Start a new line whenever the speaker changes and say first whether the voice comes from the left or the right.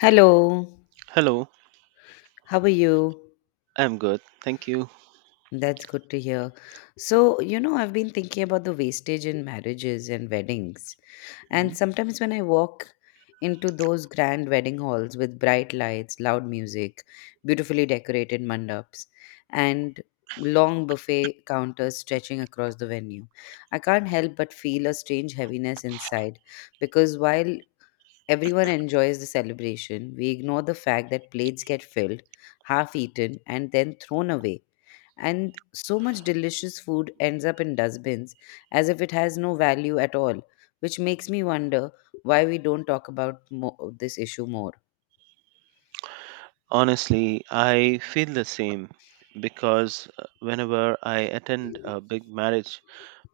left: Hello,
right: Hello,
left: how are you?
right: I'm good. Thank you.
left: That's good to hear. So, you know, I've been thinking about the wastage in marriages and weddings. And
right: Mhm.
left: sometimes when I walk into those grand wedding halls with bright lights, loud music, beautifully decorated mandaps, and long buffet counters stretching across the venue, I can't help but feel a strange heaviness inside, because while everyone enjoys the celebration, we ignore the fact that plates get filled, half eaten, and then thrown away. And so much delicious food ends up in dustbins as if it has no value at all, which makes me wonder why we don't talk about this issue more.
right: Honestly, I feel the same because whenever I attend a big marriage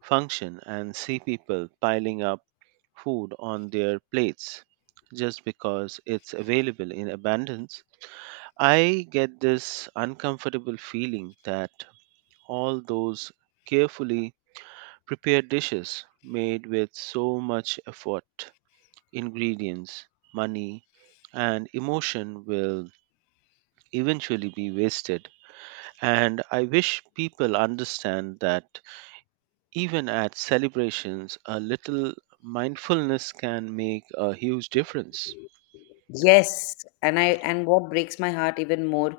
right: function and see people piling up food on their plates just because it's available in abundance, I get this uncomfortable feeling that all those carefully prepared dishes made with so much effort ingredients, money, and emotion will eventually be wasted. And I wish people understand that even at celebrations, a little mindfulness can make a huge difference,
left: Yes, and what breaks my heart even more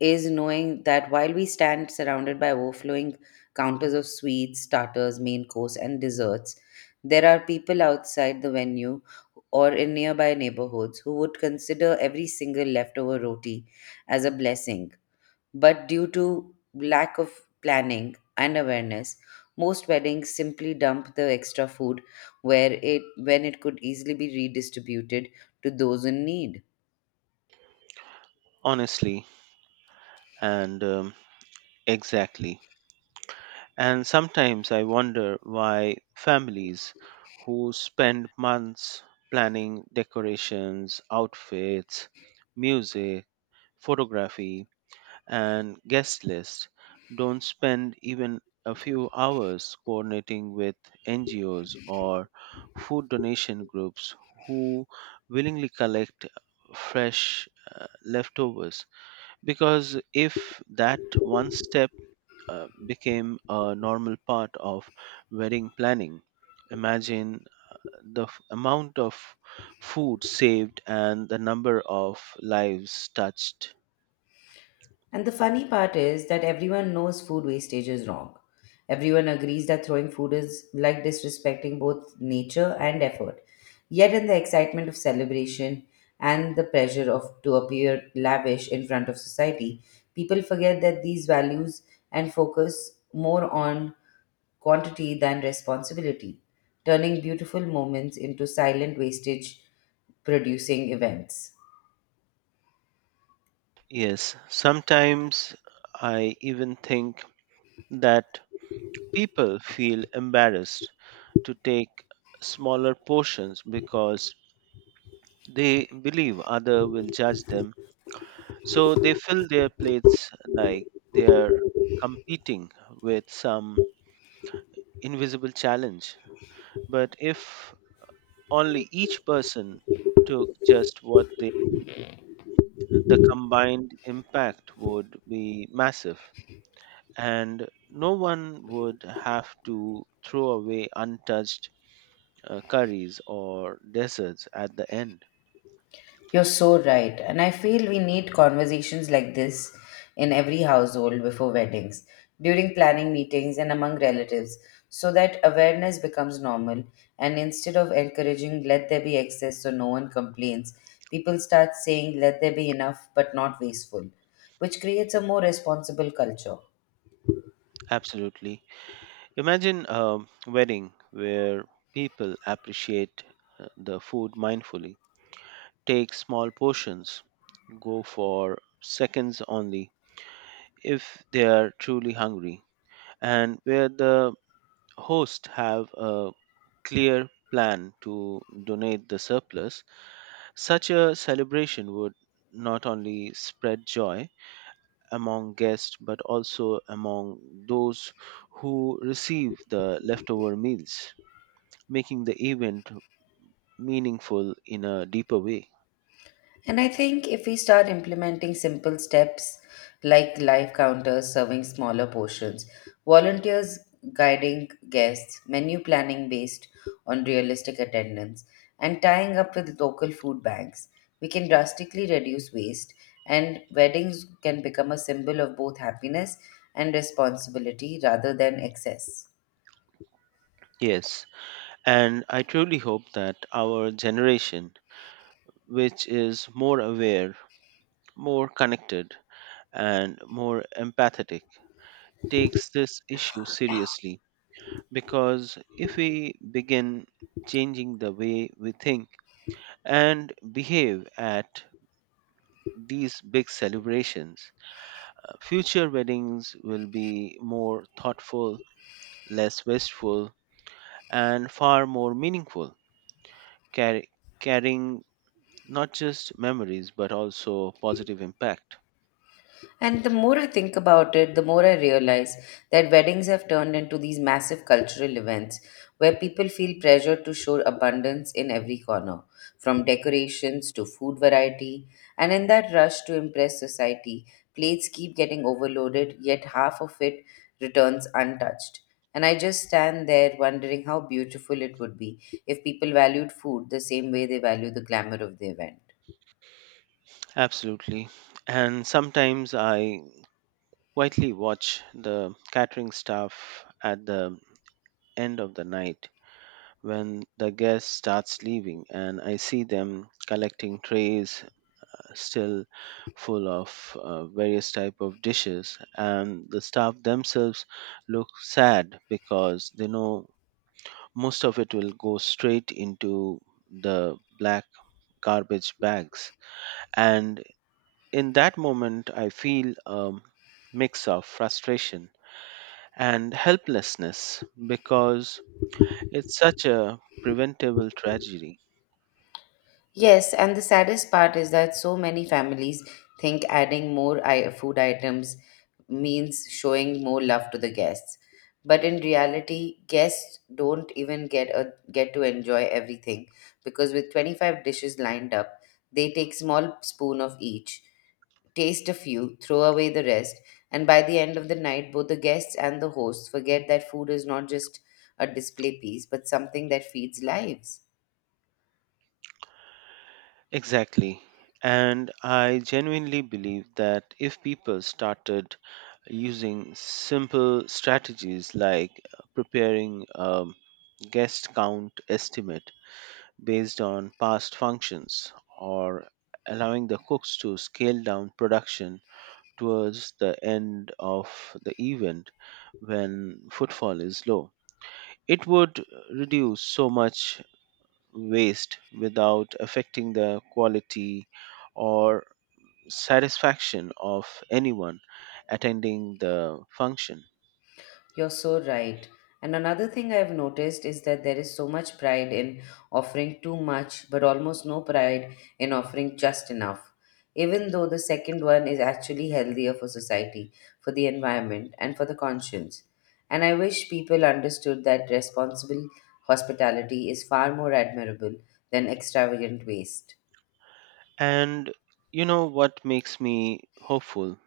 left: is knowing that while we stand surrounded by overflowing counters of sweets, starters, main course, and desserts, there are people outside the venue or in nearby neighborhoods who would consider every single leftover roti as a blessing. But due to lack of planning and awareness, most weddings simply dump the extra food where it when it could easily be redistributed to those in need.
right: honestly and exactly. And sometimes I wonder why families who spend months planning decorations, outfits, music, photography, and guest list don't spend even a few hours coordinating with NGOs or food donation groups who willingly collect fresh leftovers. Because if that one step became a normal part of wedding planning, imagine the amount of food saved and the number of lives touched.
left: And the funny part is that everyone knows food wastage is wrong. Everyone agrees that throwing food is like disrespecting both nature and effort. Yet, in the excitement of celebration and the pressure of to appear lavish in front of society, people forget that these values and focus more on quantity than responsibility, turning beautiful moments into silent wastage producing events.
right: Yes, sometimes I even think that people feel embarrassed to take smaller portions because they believe other will judge them. So they fill their plates like they're competing with some invisible challenge. But if only each person took just what they the combined impact would be massive, and no one would have to throw away untouched curries or desserts at the end.
left: You're so right. And I feel we need conversations like this in every household before weddings, during planning meetings, and among relatives, so that awareness becomes normal. And instead of encouraging, let there be excess so no one complains, people start saying, let there be enough but not wasteful, which creates a more responsible culture.
right: Absolutely. Imagine a wedding where people appreciate the food mindfully, take small portions, go for seconds only if they are truly hungry, and where the hosts have a clear plan to donate the surplus, such a celebration would not only spread joy among guests but also among those who receive the leftover meals, making the event meaningful in a deeper way.
left: And I think if we start implementing simple steps like live counters serving smaller portions, volunteers guiding guests, menu planning based on realistic attendance, and tying up with local food banks, we can drastically reduce waste. And weddings can become a symbol of both happiness and responsibility rather than excess.
right: Yes, and I truly hope that our generation, which is more aware, more connected, and more empathetic, takes this issue seriously because if we begin changing the way we think and behave at these big celebrations, future weddings will be more thoughtful, less wasteful, and far more meaningful, carry, carrying not just memories but also positive impact.
left: And the more I think about it, the more I realize that weddings have turned into these massive cultural events where people feel pressured to show abundance in every corner, from decorations to food variety. And in that rush to impress society, plates keep getting overloaded, yet half of it returns untouched. And I just stand there wondering how beautiful it would be if people valued food the same way they value the glamour of the event.
right: Absolutely. And sometimes I quietly watch the catering staff at the end of the night when the guest starts leaving and I see them collecting trays still full of various type of dishes and the staff themselves look sad because they know most of it will go straight into the black garbage bags and in that moment I feel a mix of frustration and helplessness because it's such a preventable tragedy.
left: Yes, and the saddest part is that so many families think adding more food items means showing more love to the guests. But in reality, guests don't even get to enjoy everything because with 25 dishes lined up, they take small spoon of each, taste a few, throw away the rest, and by the end of the night, both the guests and the hosts forget that food is not just a display piece, but something that feeds lives.
right: Exactly. And I genuinely believe that if people started using simple strategies like preparing a guest count estimate based on past functions or allowing the cooks to scale down production towards the end of the event when footfall is low, it would reduce so much waste without affecting the quality or satisfaction of anyone attending the function.
left: You're so right. And another thing I've noticed is that there is so much pride in offering too much, but almost no pride in offering just enough. Even though the second one is actually healthier for society, for the environment, and for the conscience. And I wish people understood that responsible hospitality is far more admirable than extravagant waste.
right: And you know what makes me hopeful?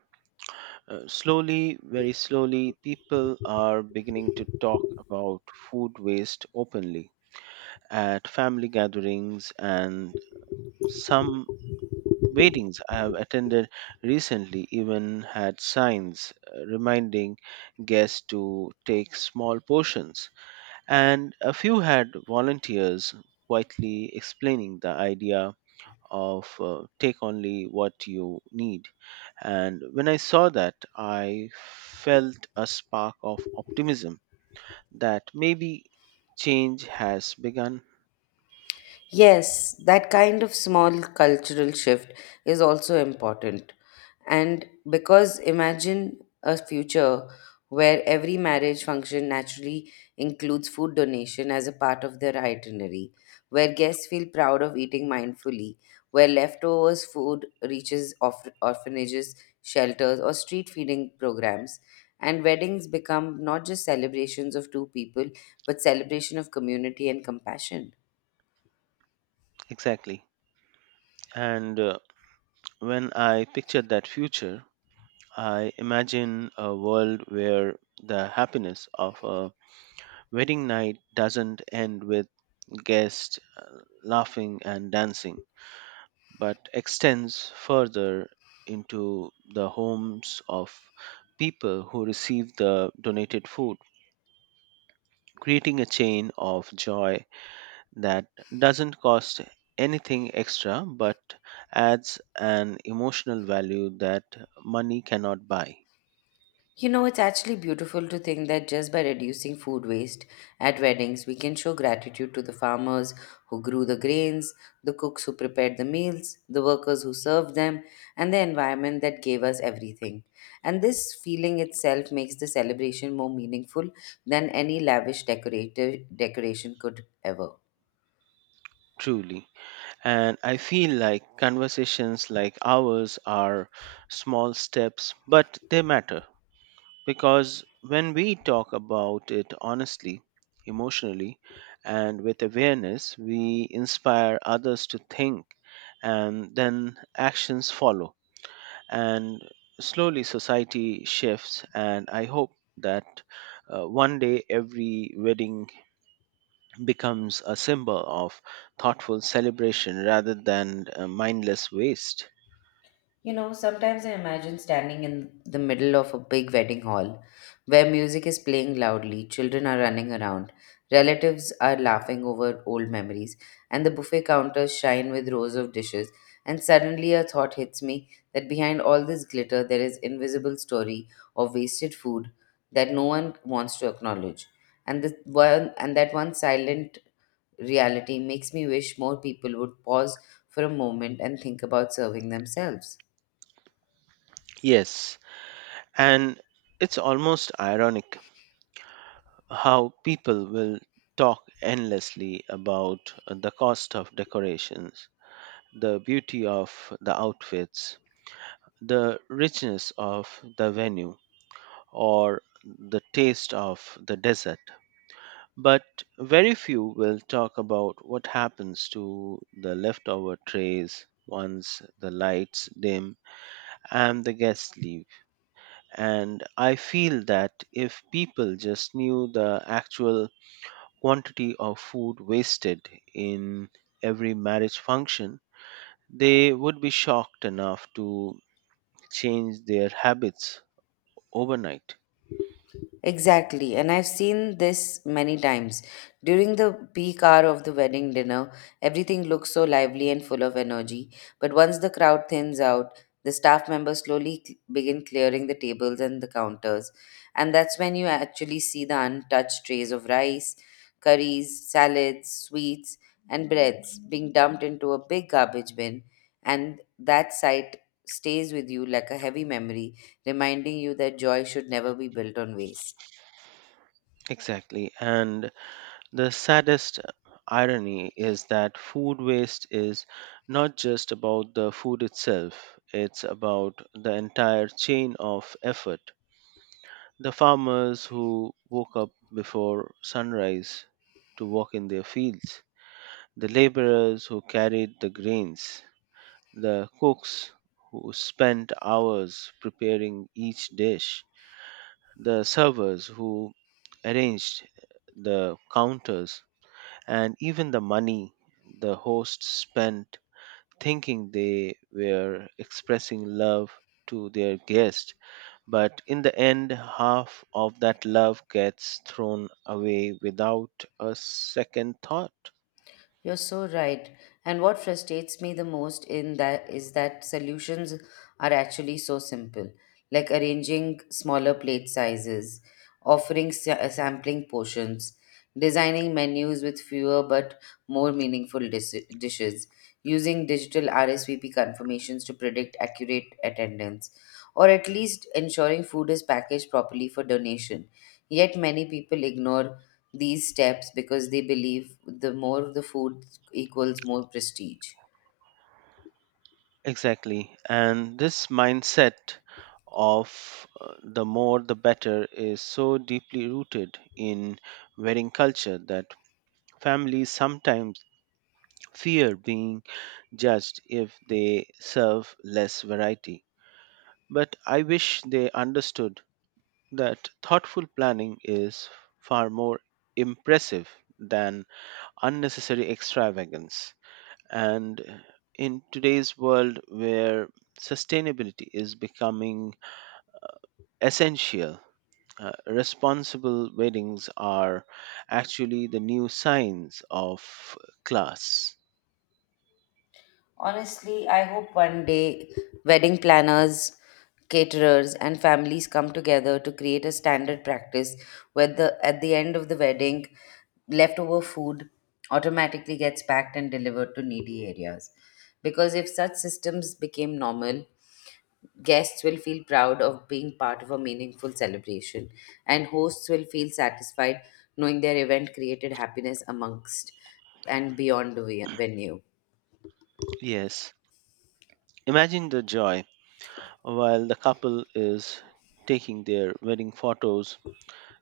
right: Slowly, very slowly, people are beginning to talk about food waste openly at family gatherings and some weddings I have attended recently even had signs reminding guests to take small portions and a few had volunteers quietly explaining the idea of take only what you need. And when I saw that, I felt a spark of optimism that maybe change has begun.
left: Yes, that kind of small cultural shift is also important. And because imagine a future where every marriage function naturally includes food donation as a part of their itinerary, where guests feel proud of eating mindfully, where leftovers food reaches orphanages, shelters, or street feeding programs, and weddings become not just celebrations of two people, but celebration of community and compassion.
right: Exactly. And when I pictured that future, I imagine a world where the happiness of a wedding night doesn't end with guests laughing and dancing but extends further into the homes of people who receive the donated food, creating a chain of joy that doesn't cost anything extra but adds an emotional value that money cannot buy.
left: You know, it's actually beautiful to think that just by reducing food waste at weddings, we can show gratitude to the farmers who grew the grains, the cooks who prepared the meals, the workers who served them, and the environment that gave us everything. And this feeling itself makes the celebration more meaningful than any lavish decorative decoration could ever.
right: Truly. And I feel like conversations like ours are small steps, but they matter. Because when we talk about it honestly, emotionally, and with awareness, we inspire others to think, and then actions follow. And slowly society shifts, and I hope that one day every wedding becomes a symbol of thoughtful celebration rather than mindless waste.
left: You know, sometimes I imagine standing in the middle of a big wedding hall where music is playing loudly, children are running around, relatives are laughing over old memories, and the buffet counters shine with rows of dishes. And suddenly a thought hits me that behind all this glitter there is invisible story of wasted food that no one wants to acknowledge. And the one and that one silent reality makes me wish more people would pause for a moment and think about serving themselves.
right: Yes, and it's almost ironic how people will talk endlessly about the cost of decorations, the beauty of the outfits, the richness of the venue, or the taste of the dessert. But very few will talk about what happens to the leftover trays once the lights dim and the guests leave. And I feel that if people just knew the actual quantity of food wasted in every marriage function, they would be shocked enough to change their habits overnight.
left: Exactly, and I've seen this many times. During the peak hour of the wedding dinner, everything looks so lively and full of energy. But once the crowd thins out, the staff members slowly begin clearing the tables and the counters. And that's when you actually see the untouched trays of rice, curries, salads, sweets, and breads being dumped into a big garbage bin. And that sight stays with you like a heavy memory reminding you that joy should never be built on waste.
right: Exactly. And the saddest irony is that food waste is not just about the food itself, it's about the entire chain of effort. The farmers who woke up before sunrise to work in their fields, the laborers who carried the grains, the cooks who spent hours preparing each dish, the servers who arranged the counters, and even the money the hosts spent thinking they were expressing love to their guest. But in the end, half of that love gets thrown away without a second thought.
left: You're so right. And what frustrates me the most in that is that solutions are actually so simple, like arranging smaller plate sizes, offering sampling portions, designing menus with fewer but more meaningful dishes, using digital RSVP confirmations to predict accurate attendance, or at least ensuring food is packaged properly for donation. Yet many people ignore these steps because they believe the more the food equals more prestige.
right: Exactly. And this mindset of the more the better is so deeply rooted in wedding culture that families sometimes fear being judged if they serve less variety. But I wish they understood that thoughtful planning is far more impressive than unnecessary extravagance. And in today's world where sustainability is becoming essential, responsible weddings are actually the new signs of class.
left: Honestly, I hope one day wedding planners, caterers, and families come together to create a standard practice where the at the end of the wedding, leftover food automatically gets packed and delivered to needy areas. Because if such systems became normal, guests will feel proud of being part of a meaningful celebration, and hosts will feel satisfied knowing their event created happiness amongst and beyond the venue.
right: Yes, imagine the joy while the couple is taking their wedding photos.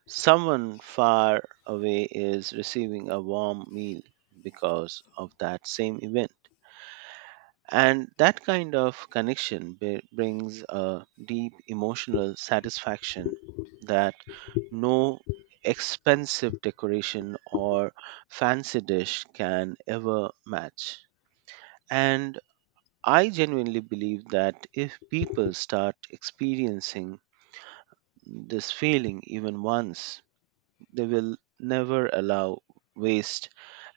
right: Someone far away is receiving a warm meal because of that same event. And that kind of connection brings a deep emotional satisfaction that no expensive decoration or fancy dish can ever match. And I genuinely believe that if people start experiencing this feeling even once, they will never allow waste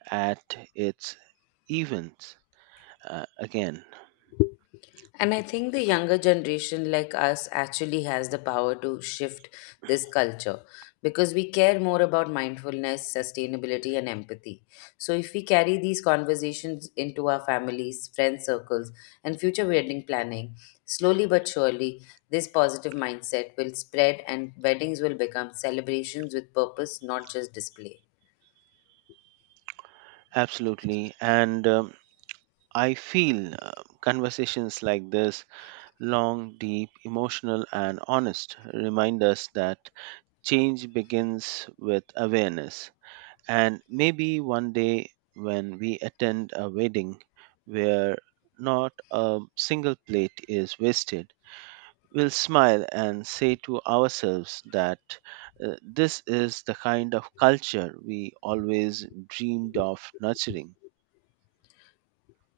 right: at its events again.
left: And I think the younger generation like us actually has the power to shift this culture because we care more about mindfulness, sustainability, and empathy. So, if we carry these conversations into our families, friend circles, and future wedding planning, slowly but surely, this positive mindset will spread and weddings will become celebrations with purpose, not just display.
right: Absolutely. And I feel conversations like this, long, deep, emotional, and honest, remind us that change begins with awareness. And maybe one day when we attend a wedding where not a single plate is wasted, we'll smile and say to ourselves that this is the kind of culture we always dreamed of nurturing.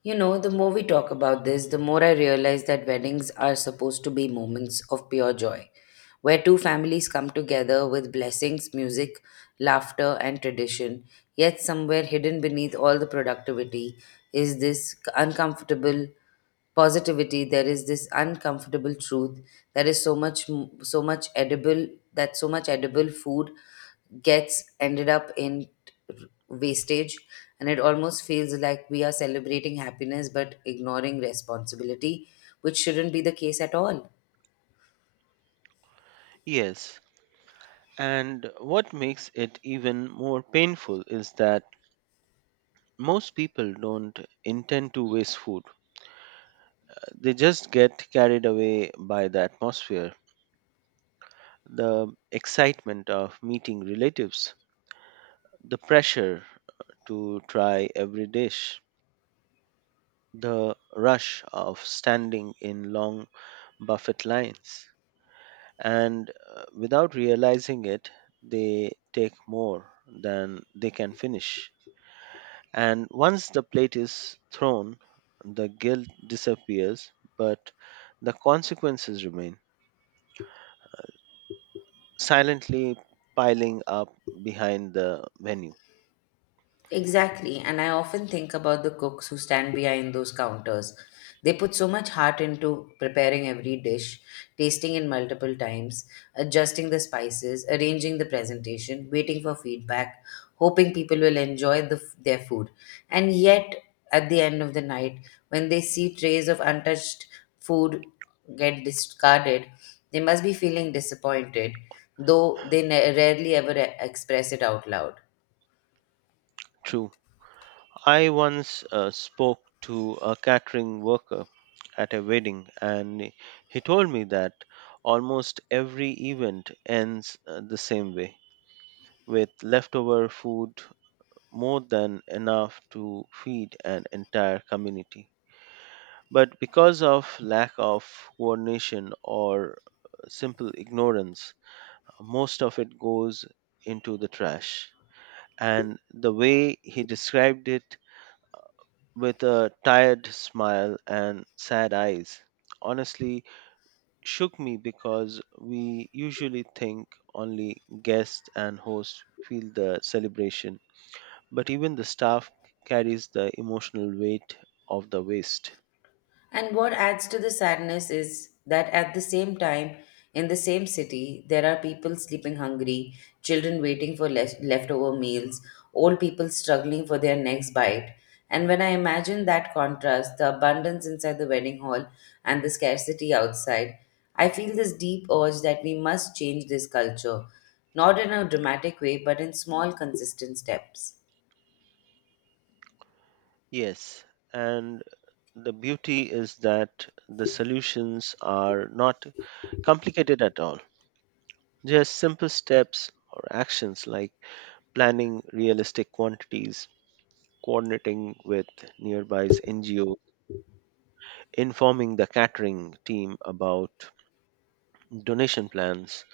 left: You know, the more we talk about this, the more I realize that weddings are supposed to be moments of pure joy, where two families come together with blessings, music, laughter, and tradition. Yet, somewhere hidden beneath all the productivity is this uncomfortable truth, that is so much edible food gets ended up in wastage, and it almost feels like we are celebrating happiness but ignoring responsibility, which shouldn't be the case at all.
right: Yes, and what makes it even more painful is that most people don't intend to waste food. They just get carried away by the atmosphere, the excitement of meeting relatives, the pressure to try every dish, the rush of standing in long buffet lines. And without realizing it, they take more than they can finish. And once the plate is thrown, the guilt disappears, but the consequences remain, silently piling up behind the menu.
left: Exactly, and I often think about the cooks who stand behind those counters. They put so much heart into preparing every dish, tasting it multiple times, adjusting the spices, arranging the presentation, waiting for feedback, hoping people will enjoy their food. And yet, at the end of the night, when they see trays of untouched food get discarded, they must be feeling disappointed, though they rarely ever express it out loud.
right: True. I once spoke to a catering worker at a wedding, and he told me that almost every event ends the same way with leftover food more than enough to feed an entire community. But because of lack of coordination or simple ignorance, most of it goes into the trash. And the way he described it with a tired smile and sad eyes, honestly shook me because we usually think only guests and hosts feel the celebration, but even the staff carries the emotional weight of the waste.
left: And what adds to the sadness is that at the same time, in the same city, there are people sleeping hungry, children waiting for leftover meals, old people struggling for their next bite. And when I imagine that contrast, the abundance inside the wedding hall and the scarcity outside, I feel this deep urge that we must change this culture, not in a dramatic way, but in small, consistent steps.
right: Yes, and the beauty is that the solutions are not complicated at all. Just simple steps or actions like planning realistic quantities, coordinating with nearby NGOs, informing the catering team about donation plans,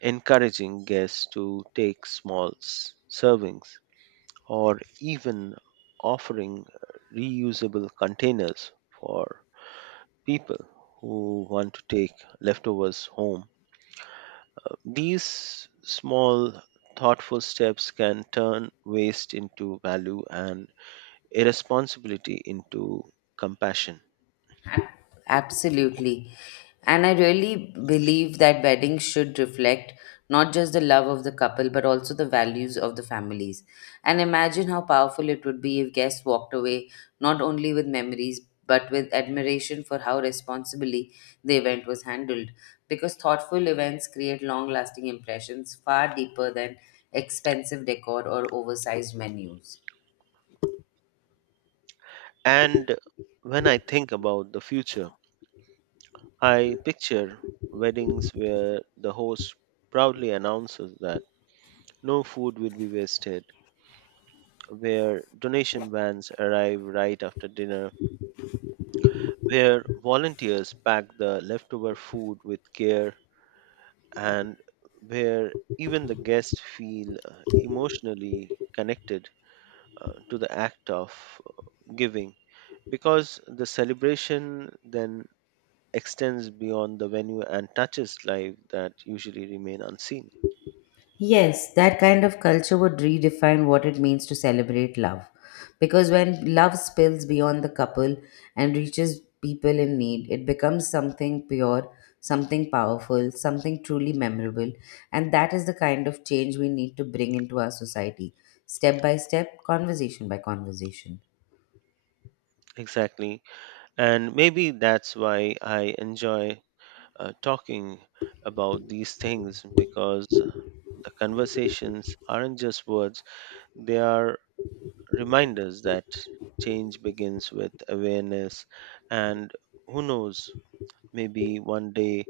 right: encouraging guests to take small servings, or even offering reusable containers for people who want to take leftovers home. These small thoughtful steps can turn waste into value and irresponsibility into compassion.
left: Absolutely. And I really believe that weddings should reflect not just the love of the couple, but also the values of the families. And imagine how powerful it would be if guests walked away not only with memories, but with admiration for how responsibly the event was handled. Because thoughtful events create long lasting impressions far deeper than expensive decor or oversized menus.
right: And when I think about the future, I picture weddings where the host proudly announces that no food will be wasted, where donation vans arrive right after dinner, where volunteers pack the leftover food with care, and where even the guests feel emotionally connected to the act of giving because the celebration then extends beyond the venue and touches life that usually remain unseen.
left: Yes, that kind of culture would redefine what it means to celebrate love. Because when love spills beyond the couple and reaches people in need, it becomes something pure, something powerful, something truly memorable. And that is the kind of change we need to bring into our society, step by step, conversation by conversation.
right: Exactly. And maybe that's why I enjoy talking about these things because the conversations aren't just words, they are reminders that change begins with awareness. And who knows, maybe one day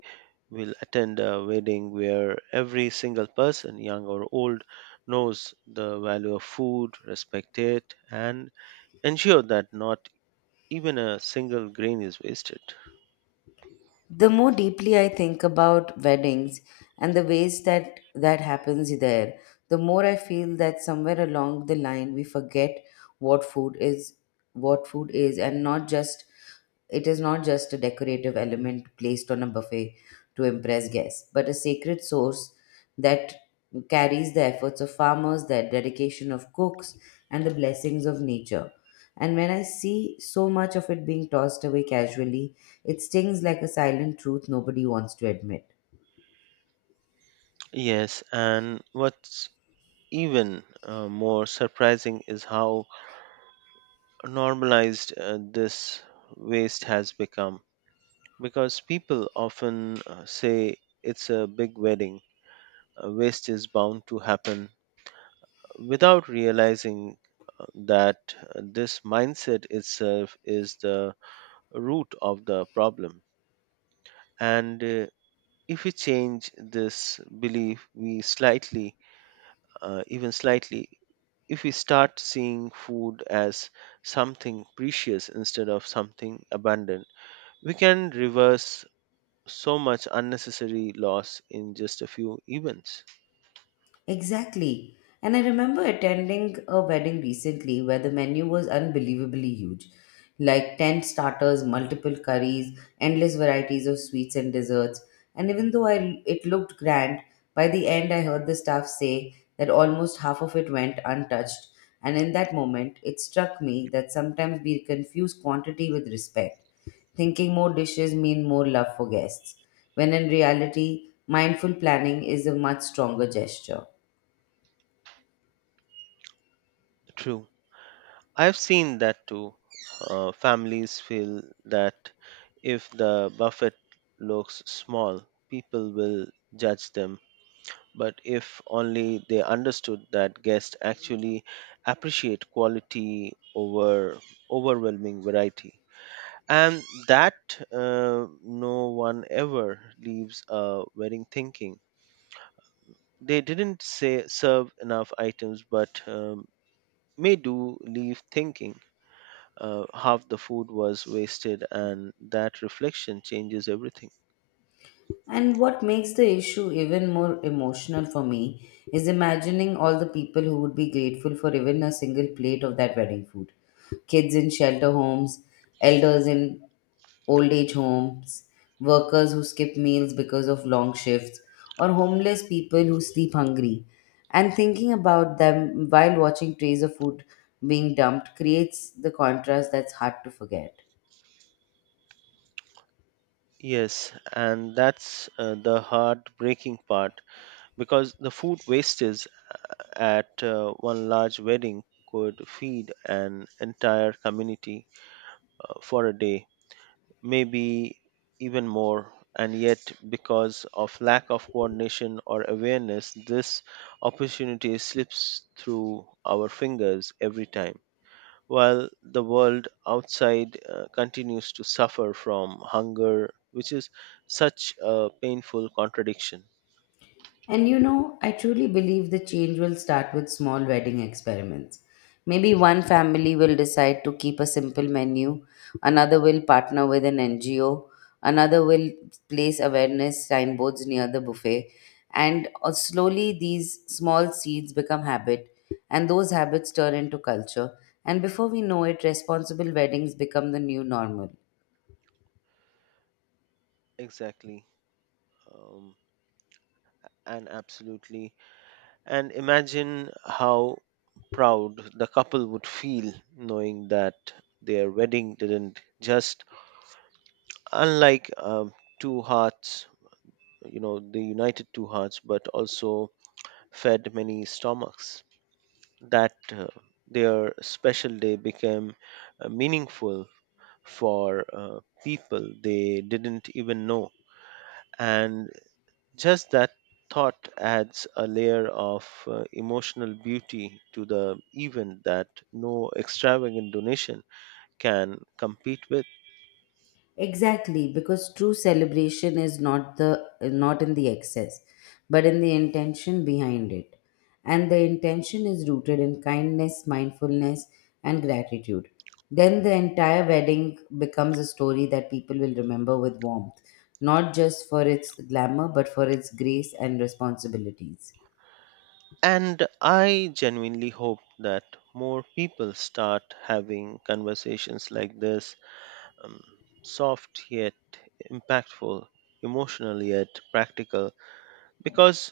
right: will attend a wedding where every single person, young or old, knows the value of food, respect it, and ensure that not even a single grain is wasted.
left: The more deeply I think about weddings and the ways that happens there, the more I feel that somewhere along the line we forget what food is. What food is, and not just it is not just a decorative element placed on a buffet to impress guests, but a sacred source that carries the efforts of farmers, the dedication of cooks, and the blessings of nature. And when I see so much of it being tossed away casually, it stings like a silent truth nobody wants to admit.
right: Yes, and what's even more surprising is how normalized this waste has become because people often say it's a big wedding, waste is bound to happen, without realizing that this mindset itself is the root of the problem. And if we change this belief, we slightly, even slightly, if we start seeing food as something precious instead of something abundant, we can reverse so much unnecessary loss in just a few events.
left: Exactly. And I remember attending a wedding recently where the menu was unbelievably huge, like 10 starters, multiple curries, endless varieties of sweets and desserts. And even though it looked grand, by the end I heard the staff say that almost half of it went untouched. And in that moment, it struck me that sometimes we confuse quantity with respect, thinking more dishes mean more love for guests, when in reality, mindful planning is a much stronger gesture.
right: True. I've seen that too. Families feel that if the buffet looks small, people will judge them. But if only they understood that guests actually appreciate quality over overwhelming variety, and that no one ever leaves a wedding thinking they didn't say serve enough items, but may do leave thinking half the food was wasted, and that reflection changes everything.
left: And what makes the issue even more emotional for me is imagining all the people who would be grateful for even a single plate of that wedding food. Kids in shelter homes, elders in old age homes, workers who skip meals because of long shifts, or homeless people who sleep hungry. And thinking about them while watching trays of food being dumped creates the contrast that's hard to forget.
right: Yes, and that's the heartbreaking part because the food wastage at one large wedding could feed an entire community for a day, maybe even more. And yet, because of lack of coordination or awareness, this opportunity slips through our fingers every time, while the world outside continues to suffer from hunger, which is such a painful contradiction.
left: And you know, I truly believe the change will start with small wedding experiments. Maybe one family will decide to keep a simple menu, another will partner with an NGO, another will place awareness signboards near the buffet, and slowly these small seeds become habit, and those habits turn into culture. And before we know it, responsible weddings become the new normal.
right: Exactly. Um, and absolutely. And imagine how proud the couple would feel knowing that their wedding didn't just, unlike two hearts, you know, the united two hearts, but also fed many stomachs. That their special day became meaningful for people they didn't even know. And just that thought adds a layer of emotional beauty to the event that no extravagant donation can compete with.
left: Exactly, because true celebration is not in the excess, but in the intention behind it. And the intention is rooted in kindness, mindfulness, and gratitude. Then the entire wedding becomes a story that people will remember with warmth, not just for its glamour, but for its grace and responsibilities.
right: And I genuinely hope that more people start having conversations like this, um, soft yet impactful, emotional yet practical, because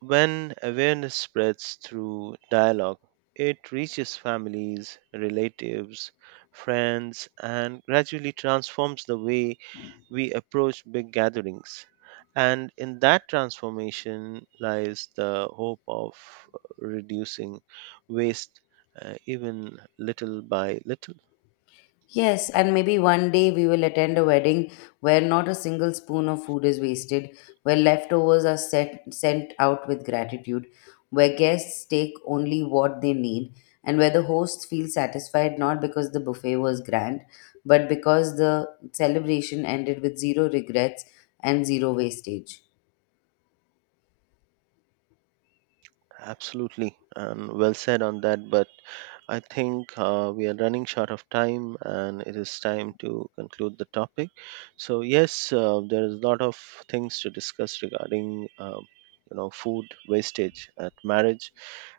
right: when awareness spreads through dialogue, it reaches families, relatives, friends, and gradually transforms the way we approach big gatherings. And in that transformation lies the hope of reducing waste, even little by little.
left: Yes, and maybe one day we will attend a wedding where not a single spoon of food is wasted, where leftovers are sent out with gratitude, where guests take only what they need, and where the hosts feel satisfied not because the buffet was grand, but because the celebration ended with zero regrets and zero wastage.
right: Absolutely, and well said on that. But I think we are running short of time, and it is time to conclude the topic. So yes, there is a lot of things to discuss regarding you know food wastage at marriage,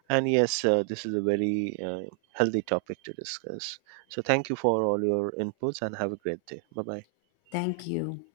right: and yes, this is a very healthy topic to discuss. So thank you for all your inputs, and have a great day. Bye bye.
left: Thank you.